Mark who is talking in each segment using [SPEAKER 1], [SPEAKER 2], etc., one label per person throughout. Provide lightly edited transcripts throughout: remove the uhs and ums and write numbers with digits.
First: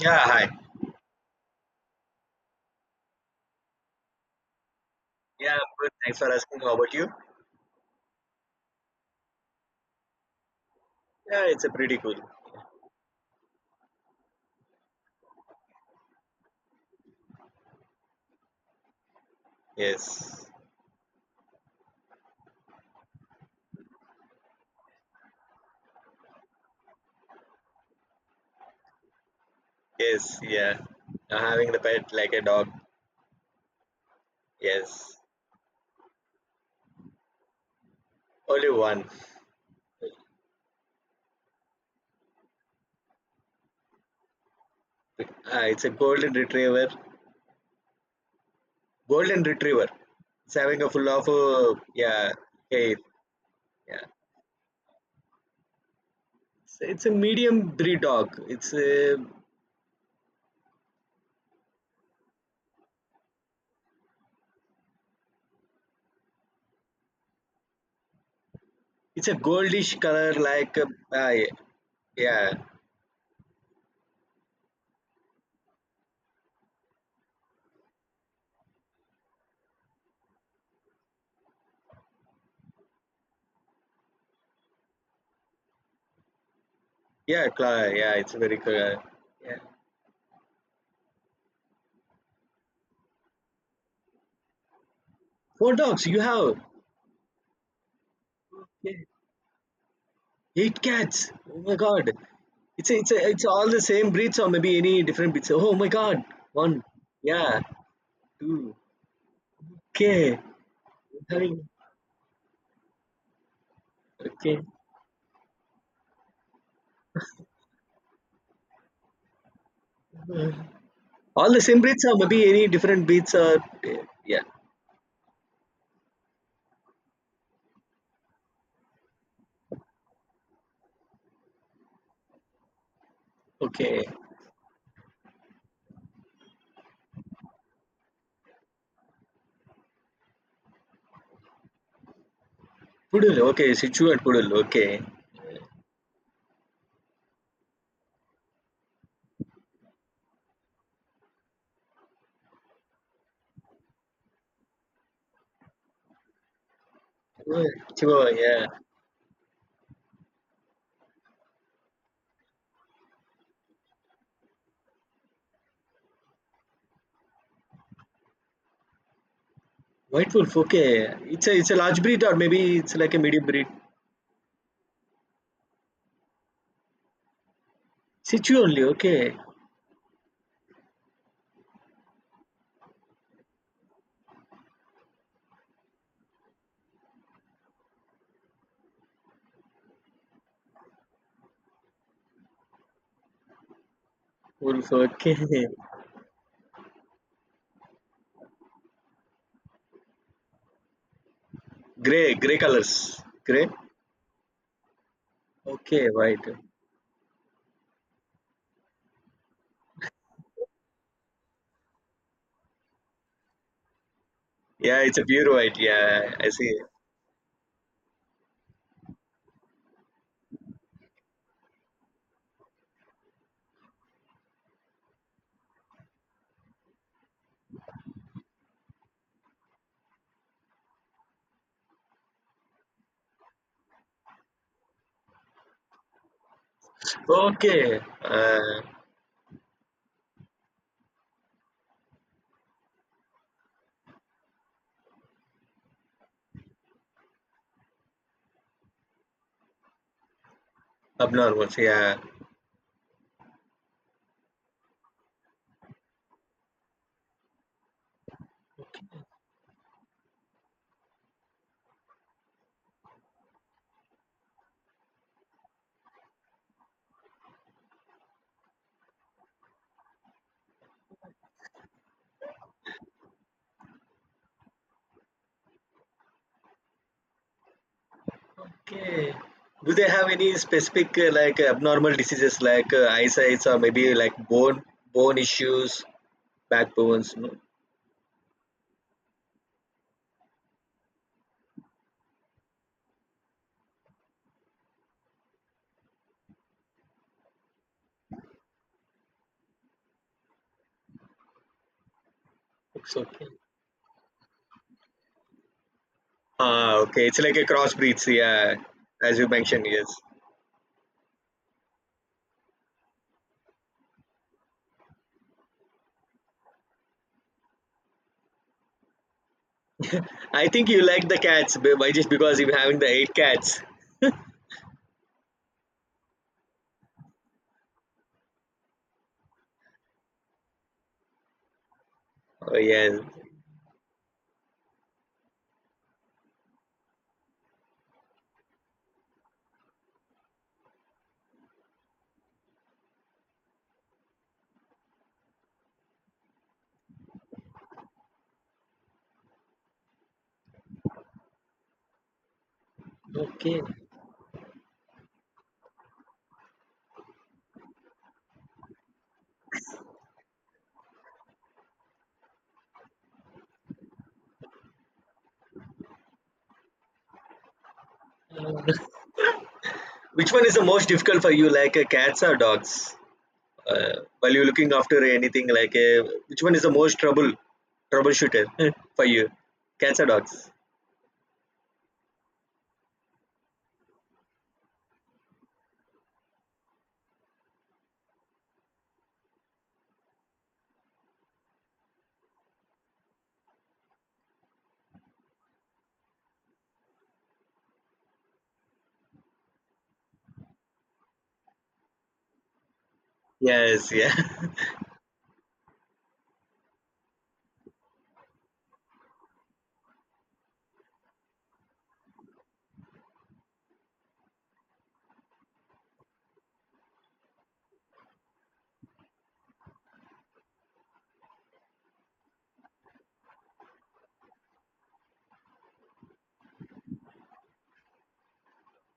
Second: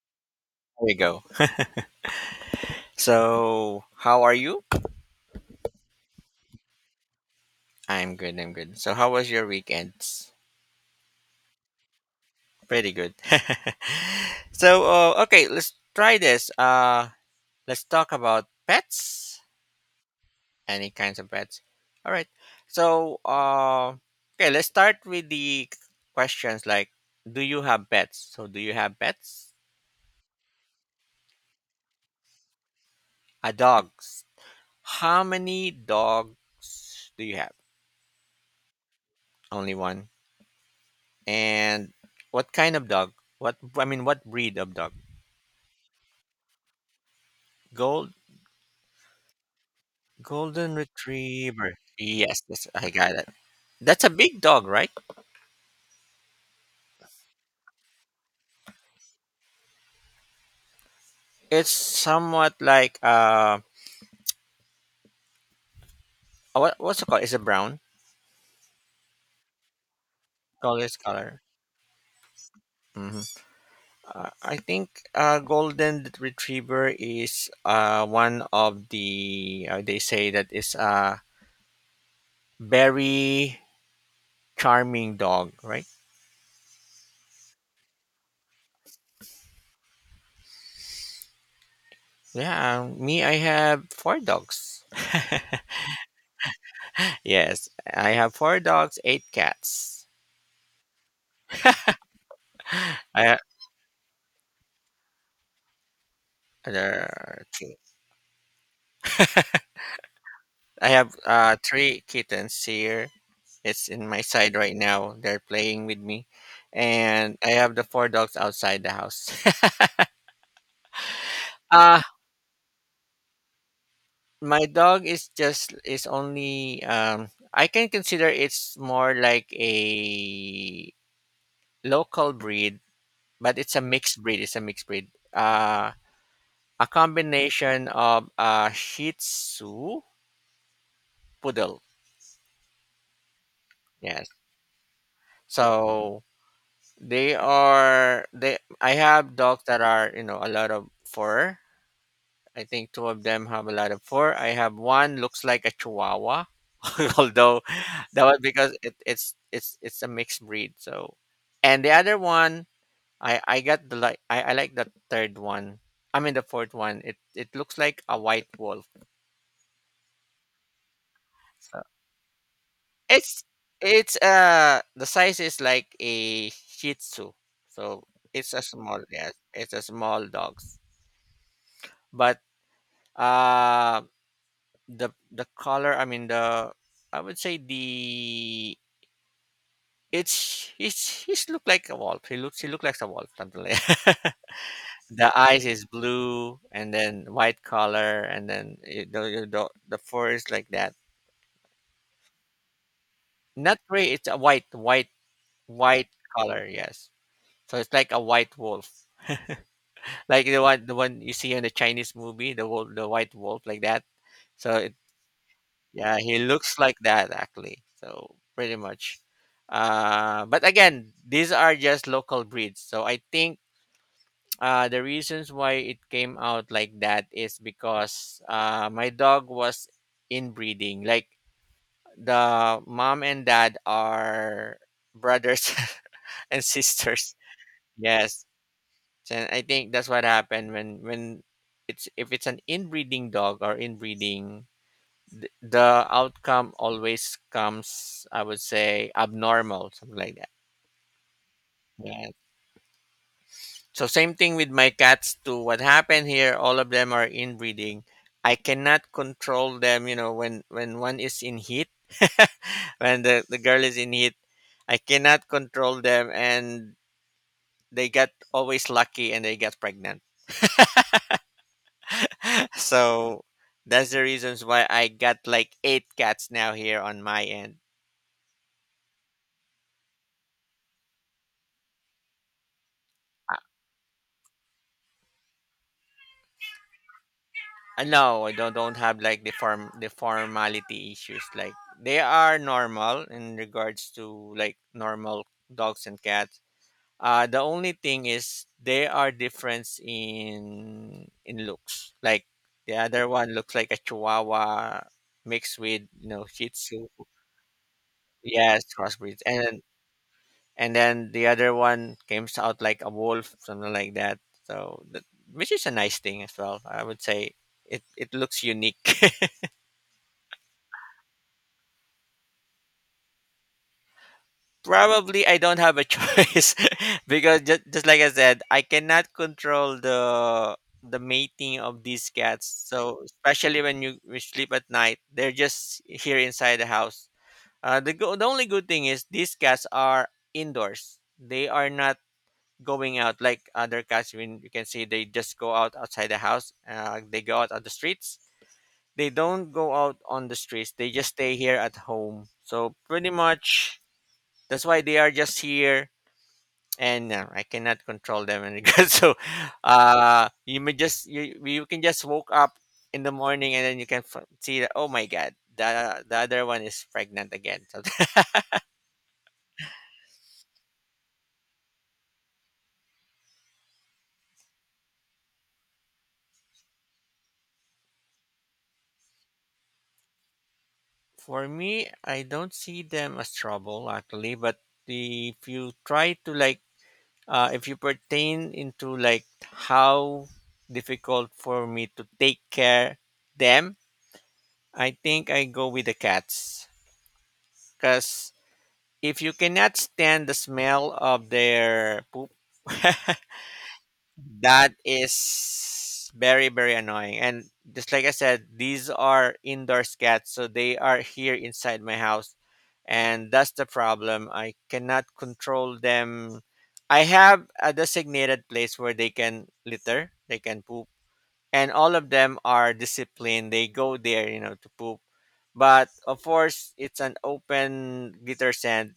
[SPEAKER 1] Yeah, hi.
[SPEAKER 2] There you go. So, how are you?
[SPEAKER 1] Yeah, I'm good. Thanks for asking. How about you?
[SPEAKER 2] I'm good. I'm good. So, how was your weekends?
[SPEAKER 1] Yeah, it's a pretty cool.
[SPEAKER 2] Pretty good. Okay, let's try this. Let's talk about pets.
[SPEAKER 1] Yes.
[SPEAKER 2] Any kinds of pets. All right. So, uh, okay, let's start with the questions like, do you have pets? So, do you have pets?
[SPEAKER 1] Yes, yeah. Having the pet like a dog.
[SPEAKER 2] A dogs.
[SPEAKER 1] Yes.
[SPEAKER 2] How many dogs do you have?
[SPEAKER 1] Only one.
[SPEAKER 2] Only one. And what kind of dog? What I mean, what breed of dog?
[SPEAKER 1] It's a golden retriever.
[SPEAKER 2] Gold
[SPEAKER 1] Golden retriever. It's
[SPEAKER 2] Golden
[SPEAKER 1] having a full of
[SPEAKER 2] retriever.
[SPEAKER 1] yeah,
[SPEAKER 2] Yes, that's, I
[SPEAKER 1] hair.
[SPEAKER 2] got it.
[SPEAKER 1] Yeah.
[SPEAKER 2] That's a big dog, right?
[SPEAKER 1] It's a medium breed dog. It's a
[SPEAKER 2] It's somewhat like what's it called? Is it brown?
[SPEAKER 1] it's a goldish color like
[SPEAKER 2] Color is
[SPEAKER 1] uh,
[SPEAKER 2] color.
[SPEAKER 1] yeah.
[SPEAKER 2] Hmm. I think golden retriever is one of the they say that is a very charming dog, right?
[SPEAKER 1] Yeah, color. Yeah, it's very color. Yeah.
[SPEAKER 2] Yeah, me, I have four dogs.
[SPEAKER 1] Four dogs you have.
[SPEAKER 2] Yes, I have four
[SPEAKER 1] Yeah.
[SPEAKER 2] dogs, eight cats.
[SPEAKER 1] Eight cats. Oh my god. It's a, it's a,
[SPEAKER 2] I
[SPEAKER 1] it's all the same breeds or maybe any different breeds. Oh my god! One,
[SPEAKER 2] There,
[SPEAKER 1] yeah,
[SPEAKER 2] two.
[SPEAKER 1] two, okay,
[SPEAKER 2] I have
[SPEAKER 1] three,
[SPEAKER 2] three kittens here. It's in my side
[SPEAKER 1] okay.
[SPEAKER 2] right now. They're playing with me, and I have the four dogs outside the house.
[SPEAKER 1] All the same
[SPEAKER 2] uh
[SPEAKER 1] breeds or maybe any different breeds or yeah,
[SPEAKER 2] my dog is just is only, I can consider it's more like a local breed, but it's a
[SPEAKER 1] okay.
[SPEAKER 2] mixed breed. It's a mixed breed. A combination of Shih Tzu poodle.
[SPEAKER 1] Poodle, okay, Sichuan
[SPEAKER 2] Yes.
[SPEAKER 1] poodle, okay.
[SPEAKER 2] So they are they, I have dogs that are, you know, a lot of fur. I think two of them have a lot of fur. I have one looks like a chihuahua, although
[SPEAKER 1] Chihuahua,
[SPEAKER 2] that
[SPEAKER 1] Chihuahua,
[SPEAKER 2] was
[SPEAKER 1] yeah.
[SPEAKER 2] because it, it's it's a mixed breed. So, and the other one, I got the like I like the third one. I mean the fourth one. It looks like a white wolf.
[SPEAKER 1] White wolf, okay. It's a
[SPEAKER 2] So
[SPEAKER 1] large breed or maybe it's like a
[SPEAKER 2] it's
[SPEAKER 1] medium breed.
[SPEAKER 2] the size is like a Shih Tzu. So it's
[SPEAKER 1] Sichu
[SPEAKER 2] a
[SPEAKER 1] only,
[SPEAKER 2] small, yes,
[SPEAKER 1] okay.
[SPEAKER 2] it's a small dog, but uh the color, I mean, the, I would say the, it's he's look like a wolf, he looks, he look like a wolf, something like
[SPEAKER 1] Wolf,
[SPEAKER 2] the
[SPEAKER 1] okay.
[SPEAKER 2] eyes is blue and then white color, and then it, the, the fur is like that,
[SPEAKER 1] Gray, gray colors, gray.
[SPEAKER 2] not gray, it's a white, white
[SPEAKER 1] Okay,
[SPEAKER 2] white
[SPEAKER 1] white.
[SPEAKER 2] color. Yes. So it's like a white wolf, like the one, the one you see in the Chinese movie, the wolf, the white wolf like that. So
[SPEAKER 1] Yeah, it's a pure white.
[SPEAKER 2] yeah,
[SPEAKER 1] Yeah,
[SPEAKER 2] he
[SPEAKER 1] I see.
[SPEAKER 2] looks like that actually. So pretty much. But again, these are just local breeds. So I think, the reasons why it came out like that is because my dog was inbreeding. Like the mom and dad are brothers and sisters.
[SPEAKER 1] Okay,
[SPEAKER 2] Yes, and I think that's what happened when it's, if it's an inbreeding dog or inbreeding, the outcome always comes, I would say, abnormal, something like that.
[SPEAKER 1] abnormals. Yeah.
[SPEAKER 2] Yeah. So same thing with my cats too. What happened here, all of them are inbreeding. I cannot control them, you know, when one is in heat. When the girl is in heat, I cannot control them, and they got always lucky, and they got pregnant. So that's the reasons why I got like eight cats now here on my end.
[SPEAKER 1] Okay. Do they have any specific like abnormal diseases like eyesight or maybe like bone issues, backbones? No.
[SPEAKER 2] No, I don't have like the formality issues. Like they are normal in regards to like normal dogs and cats. The only thing is they are difference in looks. Like the
[SPEAKER 1] It's
[SPEAKER 2] other
[SPEAKER 1] okay.
[SPEAKER 2] one looks like a Chihuahua mixed with, you know, Shih
[SPEAKER 1] Ah,
[SPEAKER 2] Tzu.
[SPEAKER 1] okay. It's like a crossbreeds. Yeah,
[SPEAKER 2] Yes,
[SPEAKER 1] as
[SPEAKER 2] crossbreeds,
[SPEAKER 1] you
[SPEAKER 2] and
[SPEAKER 1] mentioned. Yes.
[SPEAKER 2] and then the other one comes out like a wolf, something like that. So that, which is a nice thing as well. I would say it, it looks unique.
[SPEAKER 1] I think you like the cats by just because you're having the eight cats.
[SPEAKER 2] Probably I don't have a choice because just like I said, I cannot control the mating of these
[SPEAKER 1] Oh
[SPEAKER 2] cats.
[SPEAKER 1] yes.
[SPEAKER 2] So especially when you we sleep at night, they're just here inside the house. The the only good thing is these cats are indoors. They are not going out like other cats. When you can see they just go out outside the house. They go out on the streets. They don't go out on the streets. They just stay here at home. So pretty much that's why they are just here, and I cannot control them in regards. So, you may just, you can just woke up in the morning, and then you can see that, oh my god, the other one is pregnant again. So
[SPEAKER 1] Which one is the most difficult for you, like cats or dogs? While you're looking after anything like which one is the most trouble troubleshooter for you cats or dogs?
[SPEAKER 2] For me, I don't see them as trouble actually, but the, if you try to like, if you pertain into like how difficult for me to take care them, I think I go with the cats because if you cannot stand the smell of their poop,
[SPEAKER 1] Yes, yeah.
[SPEAKER 2] that is very, very annoying. And just like I said, these are indoor cats, so they are here inside my house. And that's the problem. I cannot control them. I have a designated place where they can litter, they can poop, and all of them are disciplined. They go there, you know, to poop. But of course, it's an open litter sand,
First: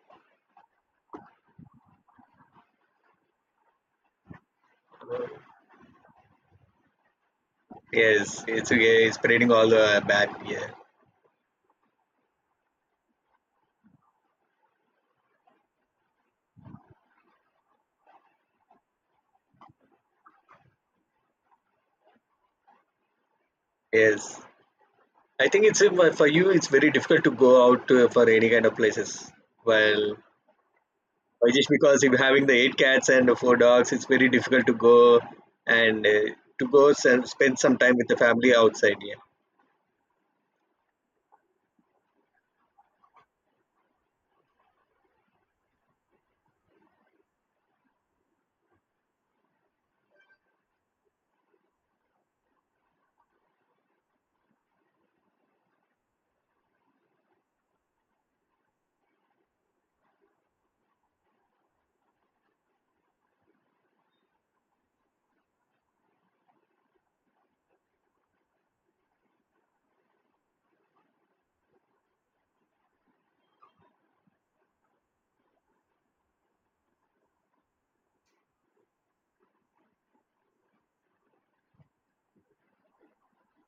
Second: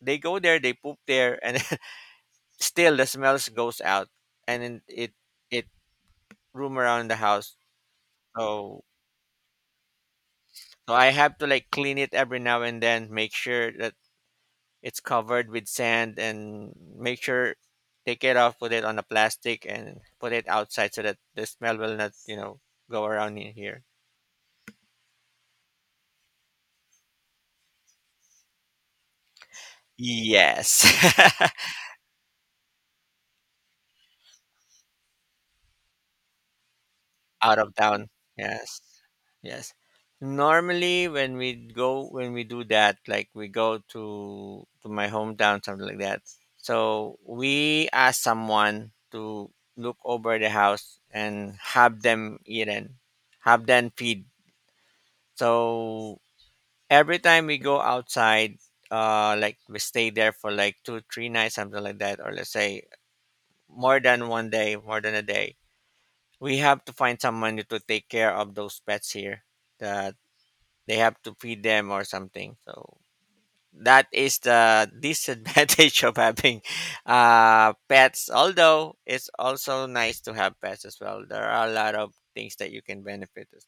[SPEAKER 2] they go there, they poop there, and still the smells goes out, and then it room around the house.
[SPEAKER 1] Yes, it's
[SPEAKER 2] So
[SPEAKER 1] okay. It's spreading all the bad, yeah,
[SPEAKER 2] so I have to like clean it every now and then, make sure that it's covered with sand, and make sure, take it off, put it on a plastic, and put it outside so that the smell will not, you know, go around in here.
[SPEAKER 1] yes. I think it's for you it's very difficult to go out for any kind of places, well,
[SPEAKER 2] Yes.
[SPEAKER 1] just because if having the eight cats and the four dogs, it's very difficult to go and to go and spend
[SPEAKER 2] Out of
[SPEAKER 1] some time with
[SPEAKER 2] town.
[SPEAKER 1] the family
[SPEAKER 2] Yes.
[SPEAKER 1] outside, yeah,
[SPEAKER 2] Yes. Normally when we go, when we do that, like we go to my hometown, something like that. So we ask someone to look over the house and have them eaten, have them feed. So every time we go outside, like we stay there for like two, three nights, something like that, or let's say more than one day, more than a day, we have to find someone to take care of those pets here, that they have to feed them or something. So that is the disadvantage of having pets, although it's also nice to have pets as well. There are a lot of things that you can benefit as-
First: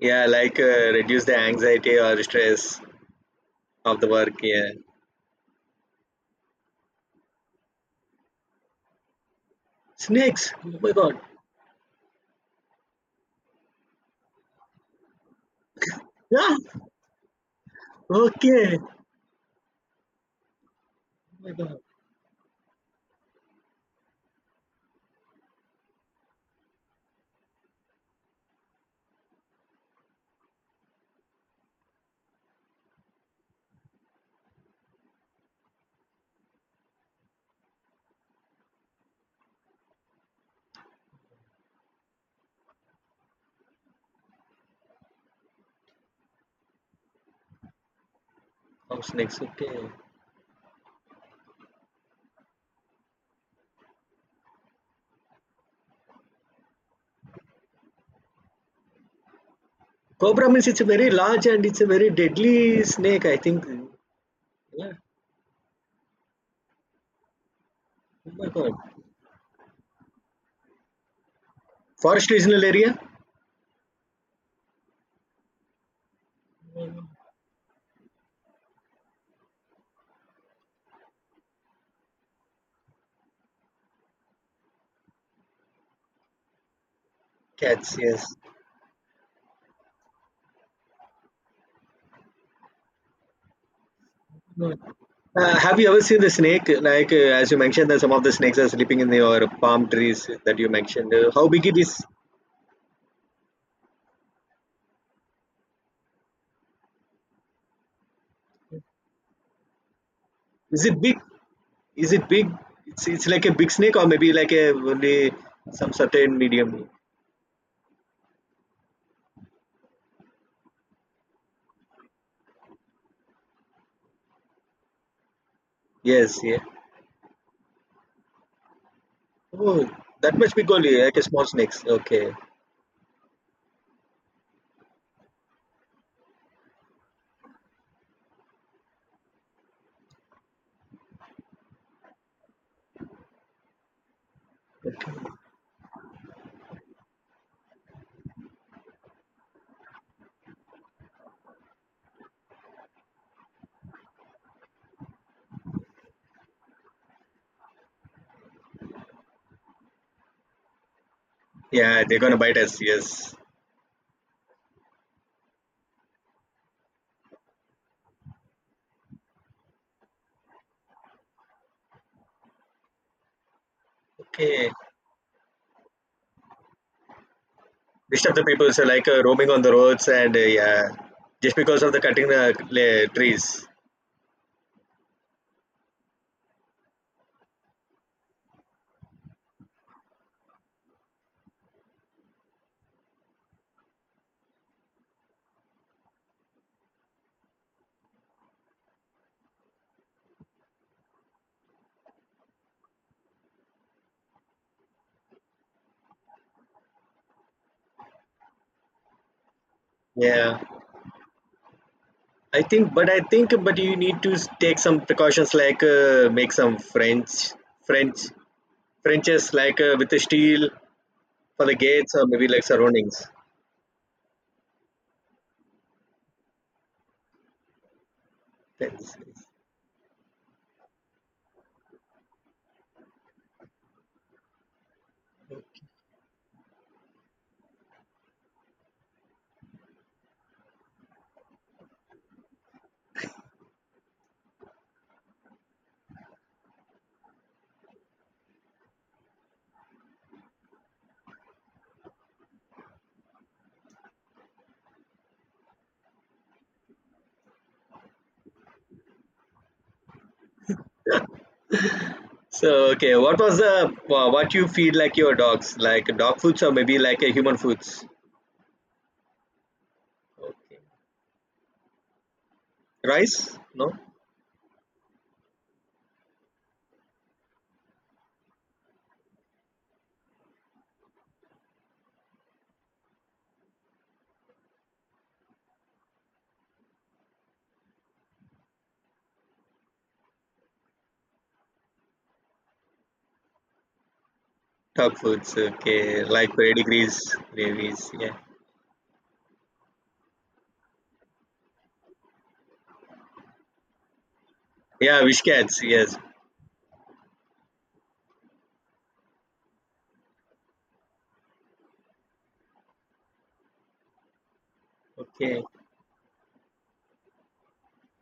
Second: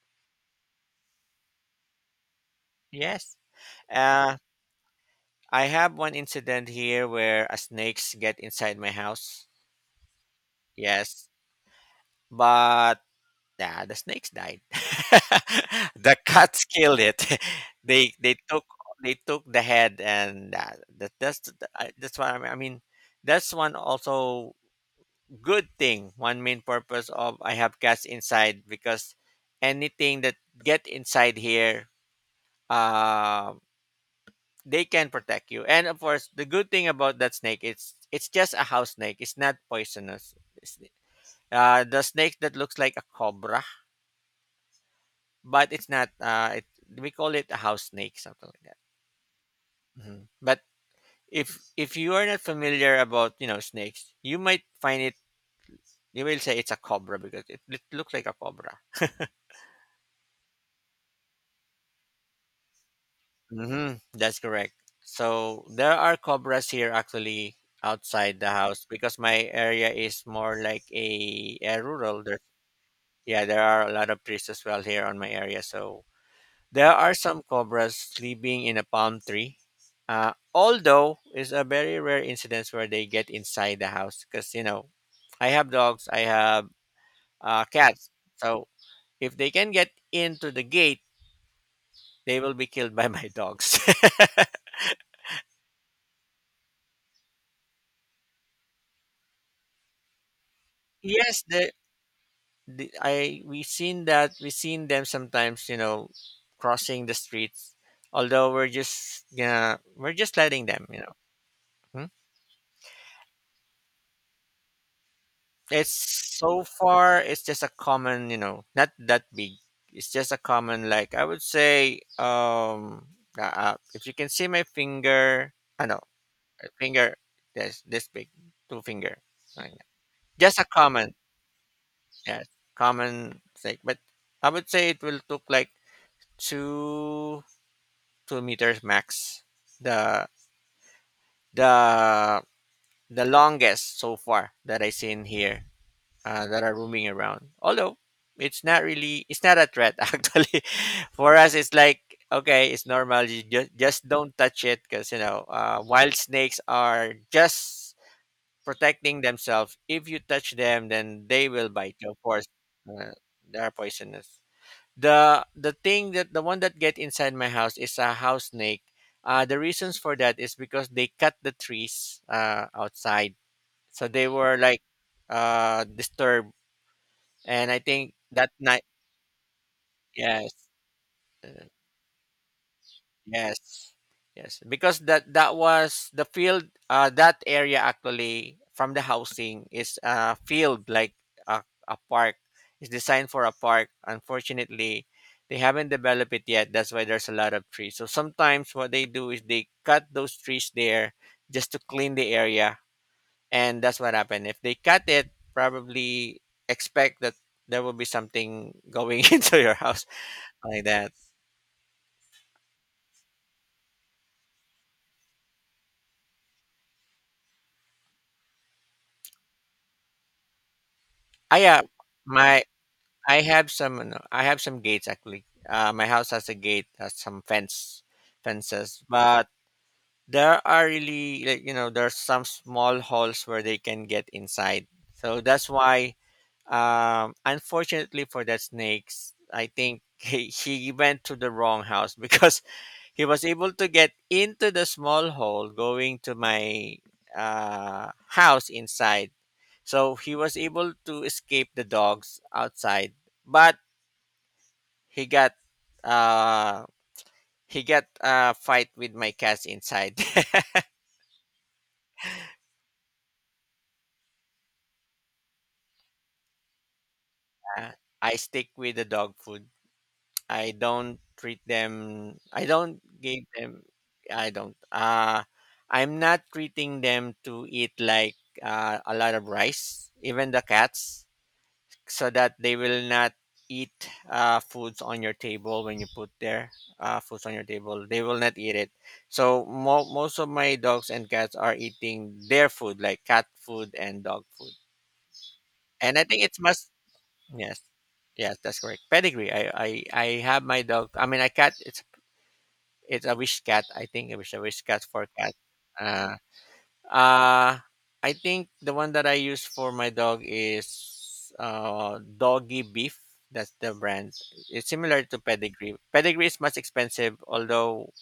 [SPEAKER 1] yeah. Like reduce the anxiety or stress
[SPEAKER 2] Yes.
[SPEAKER 1] of the work,
[SPEAKER 2] uh
[SPEAKER 1] yeah.
[SPEAKER 2] I have one incident here where a snakes get inside my house.
[SPEAKER 1] Snakes.
[SPEAKER 2] Yes, but nah, the snakes died. The
[SPEAKER 1] Yeah.
[SPEAKER 2] cats killed it. They took,
[SPEAKER 1] Okay.
[SPEAKER 2] they took the head, and that's the, I, that's what I mean. I mean, that's one also good thing. One main purpose of I have cats inside because anything that get inside here, uh, they can protect you. And of course, the good thing about that snake, it's just a house snake. It's not poisonous. It's, the snake that looks like a cobra, but it's not we call it a house snake, something like that.
[SPEAKER 1] Oh, snakes. Okay.
[SPEAKER 2] Hmm. But if you are not familiar about, you know, snakes, you might find it, you will say it's a cobra because it looks like a cobra.
[SPEAKER 1] Cobra means it's a very large and it's a very deadly snake, I think.
[SPEAKER 2] Hmm. That's correct. So there are cobras here actually outside the house because my area is more like a rural
[SPEAKER 1] Forest
[SPEAKER 2] there.
[SPEAKER 1] regional area.
[SPEAKER 2] Yeah, there are a lot of trees as well here on my area. So there are some cobras sleeping in a palm tree. Although it's a very rare incidence where they get inside the house because, you know, I have dogs, I have
[SPEAKER 1] Cats.
[SPEAKER 2] cats.
[SPEAKER 1] Yes.
[SPEAKER 2] So if they can get into the gate, they will be killed by my dogs.
[SPEAKER 1] Have you ever seen the snake? Like as you mentioned, that some of the snakes are sleeping in your palm trees that you mentioned.
[SPEAKER 2] Yes,
[SPEAKER 1] How big
[SPEAKER 2] the,
[SPEAKER 1] it is?
[SPEAKER 2] the I, we seen that. We seen them sometimes, you know, crossing the streets. Although we're just, yeah, we're just letting
[SPEAKER 1] Is
[SPEAKER 2] them,
[SPEAKER 1] it
[SPEAKER 2] you
[SPEAKER 1] big?
[SPEAKER 2] know.
[SPEAKER 1] Is it big? It's like a big snake or maybe like a only some
[SPEAKER 2] It's
[SPEAKER 1] certain
[SPEAKER 2] so
[SPEAKER 1] medium.
[SPEAKER 2] far, it's just a common, you know, not that big. It's just a common, like I would say, if you can see my finger, I know,
[SPEAKER 1] Yes. Yeah.
[SPEAKER 2] finger, this big, two finger. Like
[SPEAKER 1] Oh,
[SPEAKER 2] that.
[SPEAKER 1] that much
[SPEAKER 2] Just a
[SPEAKER 1] big only,
[SPEAKER 2] common,
[SPEAKER 1] like a small snakes. Okay.
[SPEAKER 2] yes, common thing. But I would say it will took like two two meters max. The the the longest so far that I seen here, that are roaming around. Although it's not really, it's not a threat actually. For us, it's like, okay, it's normal. You just don't touch it because, you know, wild snakes are just protecting themselves. If you touch them, then they will bite
[SPEAKER 1] Yeah,
[SPEAKER 2] you.
[SPEAKER 1] they're
[SPEAKER 2] Of
[SPEAKER 1] gonna
[SPEAKER 2] course,
[SPEAKER 1] bite us.
[SPEAKER 2] uh,
[SPEAKER 1] Yes.
[SPEAKER 2] they are poisonous. The thing that, the one that get inside my house is a house snake. The reasons for that is because they cut the trees outside, so they were
[SPEAKER 1] Okay.
[SPEAKER 2] like disturbed, and I think
[SPEAKER 1] Disturb the
[SPEAKER 2] that
[SPEAKER 1] people so,
[SPEAKER 2] night,
[SPEAKER 1] like roaming on the roads and
[SPEAKER 2] yes,
[SPEAKER 1] yeah, just because of the cutting the trees,
[SPEAKER 2] yes, yes, because that was the field. That area actually from the housing is a field, like a park. It's designed for a park. Unfortunately, they haven't developed it yet. That's why there's a lot of trees. So sometimes what they do is they cut those trees there just to clean the area, and that's what happened. If they cut it, probably expect that there will be something going into your house
[SPEAKER 1] yeah.
[SPEAKER 2] like that.
[SPEAKER 1] I think, but you need to take some precautions like make some french french frenches like with the steel
[SPEAKER 2] I
[SPEAKER 1] for the
[SPEAKER 2] yeah,
[SPEAKER 1] gates or maybe like
[SPEAKER 2] my
[SPEAKER 1] surroundings.
[SPEAKER 2] I have some I have some gates actually. My house has a gate, has some fences,
[SPEAKER 1] That's—
[SPEAKER 2] but there are really like, you know, there's some small holes where they can get inside. So that's why, unfortunately for that snakes, I think he went to the wrong house because he was able to get into the small hole going to my house inside. So he was able to escape the dogs outside, but he got uh he got a fight with my cats inside.
[SPEAKER 1] so okay, what was the what you feed like your dogs, like dog foods or maybe like a human foods?
[SPEAKER 2] Uh, I stick with the dog food. I
[SPEAKER 1] Okay.
[SPEAKER 2] don't treat them. I don't give
[SPEAKER 1] Rice?
[SPEAKER 2] them.
[SPEAKER 1] No.
[SPEAKER 2] I don't. I'm not treating them to eat like a lot of rice. Even the cats. So that they will not eat foods on your table. When you put their foods on your table they will not eat it. So most of my dogs and cats are eating their food like cat food and dog food.
[SPEAKER 1] Dog foods,
[SPEAKER 2] And
[SPEAKER 1] okay.
[SPEAKER 2] I think
[SPEAKER 1] Like
[SPEAKER 2] it's must.
[SPEAKER 1] pedigrees,
[SPEAKER 2] Yes.
[SPEAKER 1] gravies.
[SPEAKER 2] Yes, that's correct. Pedigree, I have my dog, I mean a cat, it's a wish cat. I think I wish a wish cat
[SPEAKER 1] Yeah,
[SPEAKER 2] for cat.
[SPEAKER 1] Wishcats. Yes.
[SPEAKER 2] uh uh, I think the one that I use for my dog is Doggy Beef. That's the brand. It's similar to
[SPEAKER 1] Okay.
[SPEAKER 2] Pedigree. Pedigree is much expensive, although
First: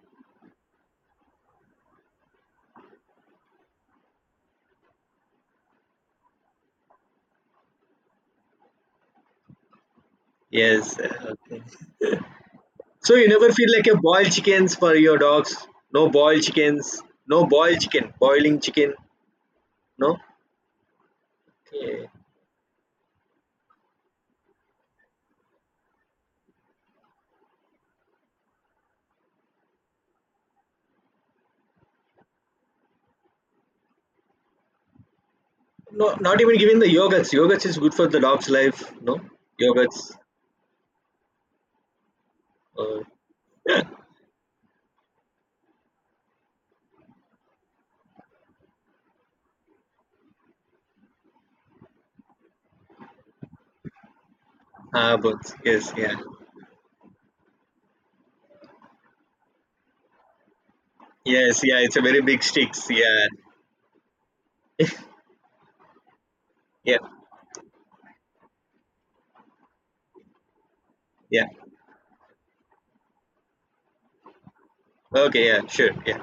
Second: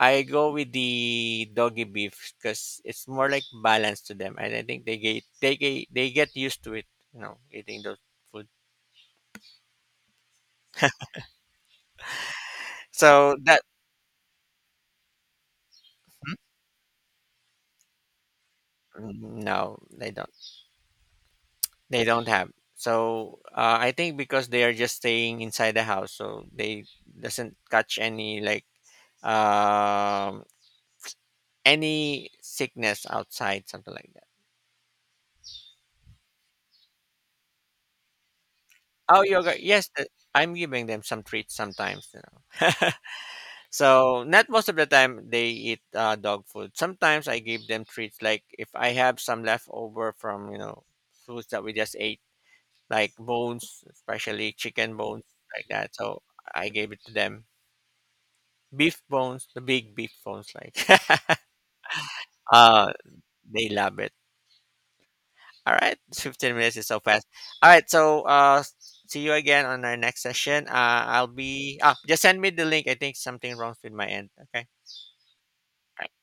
[SPEAKER 2] I go with the Doggy Beef because it's more like balance to them, and I think they get used to it. You know, eating those food.
[SPEAKER 1] Yes. Okay. So you
[SPEAKER 2] So
[SPEAKER 1] never
[SPEAKER 2] that,
[SPEAKER 1] feel like a boiled chickens for your dogs. No boiled chickens. No boiled chicken. Boiling chicken.
[SPEAKER 2] mm, no, they
[SPEAKER 1] No.
[SPEAKER 2] don't. They don't have. So I think because they are just staying inside the house, so they doesn't catch any like um, any sickness outside, something like that.
[SPEAKER 1] No. Not even giving the yogurts. Yogurts is good for the dog's life. No.
[SPEAKER 2] Oh, yoga. Yes,
[SPEAKER 1] Yogurts.
[SPEAKER 2] I'm giving them some treats sometimes. You know,
[SPEAKER 1] Uh,
[SPEAKER 2] so not most of the time they eat dog food. Sometimes I give them treats, like if I have some leftover from, you know, foods that we just ate, like bones, especially chicken
[SPEAKER 1] ah,
[SPEAKER 2] bones,
[SPEAKER 1] but
[SPEAKER 2] like
[SPEAKER 1] yes.
[SPEAKER 2] that.
[SPEAKER 1] Yeah.
[SPEAKER 2] So I gave it to them. Beef bones, the big beef bones, like
[SPEAKER 1] Yes. Yeah. It's a very big sticks.
[SPEAKER 2] uh,
[SPEAKER 1] Yeah.
[SPEAKER 2] they love it. All right, 15 minutes is
[SPEAKER 1] Yeah.
[SPEAKER 2] so fast. All right, so see you again on our next session. I'll
[SPEAKER 1] Yeah.
[SPEAKER 2] be, just send me the link. I think something wrong with my end. Okay.
[SPEAKER 1] Okay. Yeah. Sure. Yeah.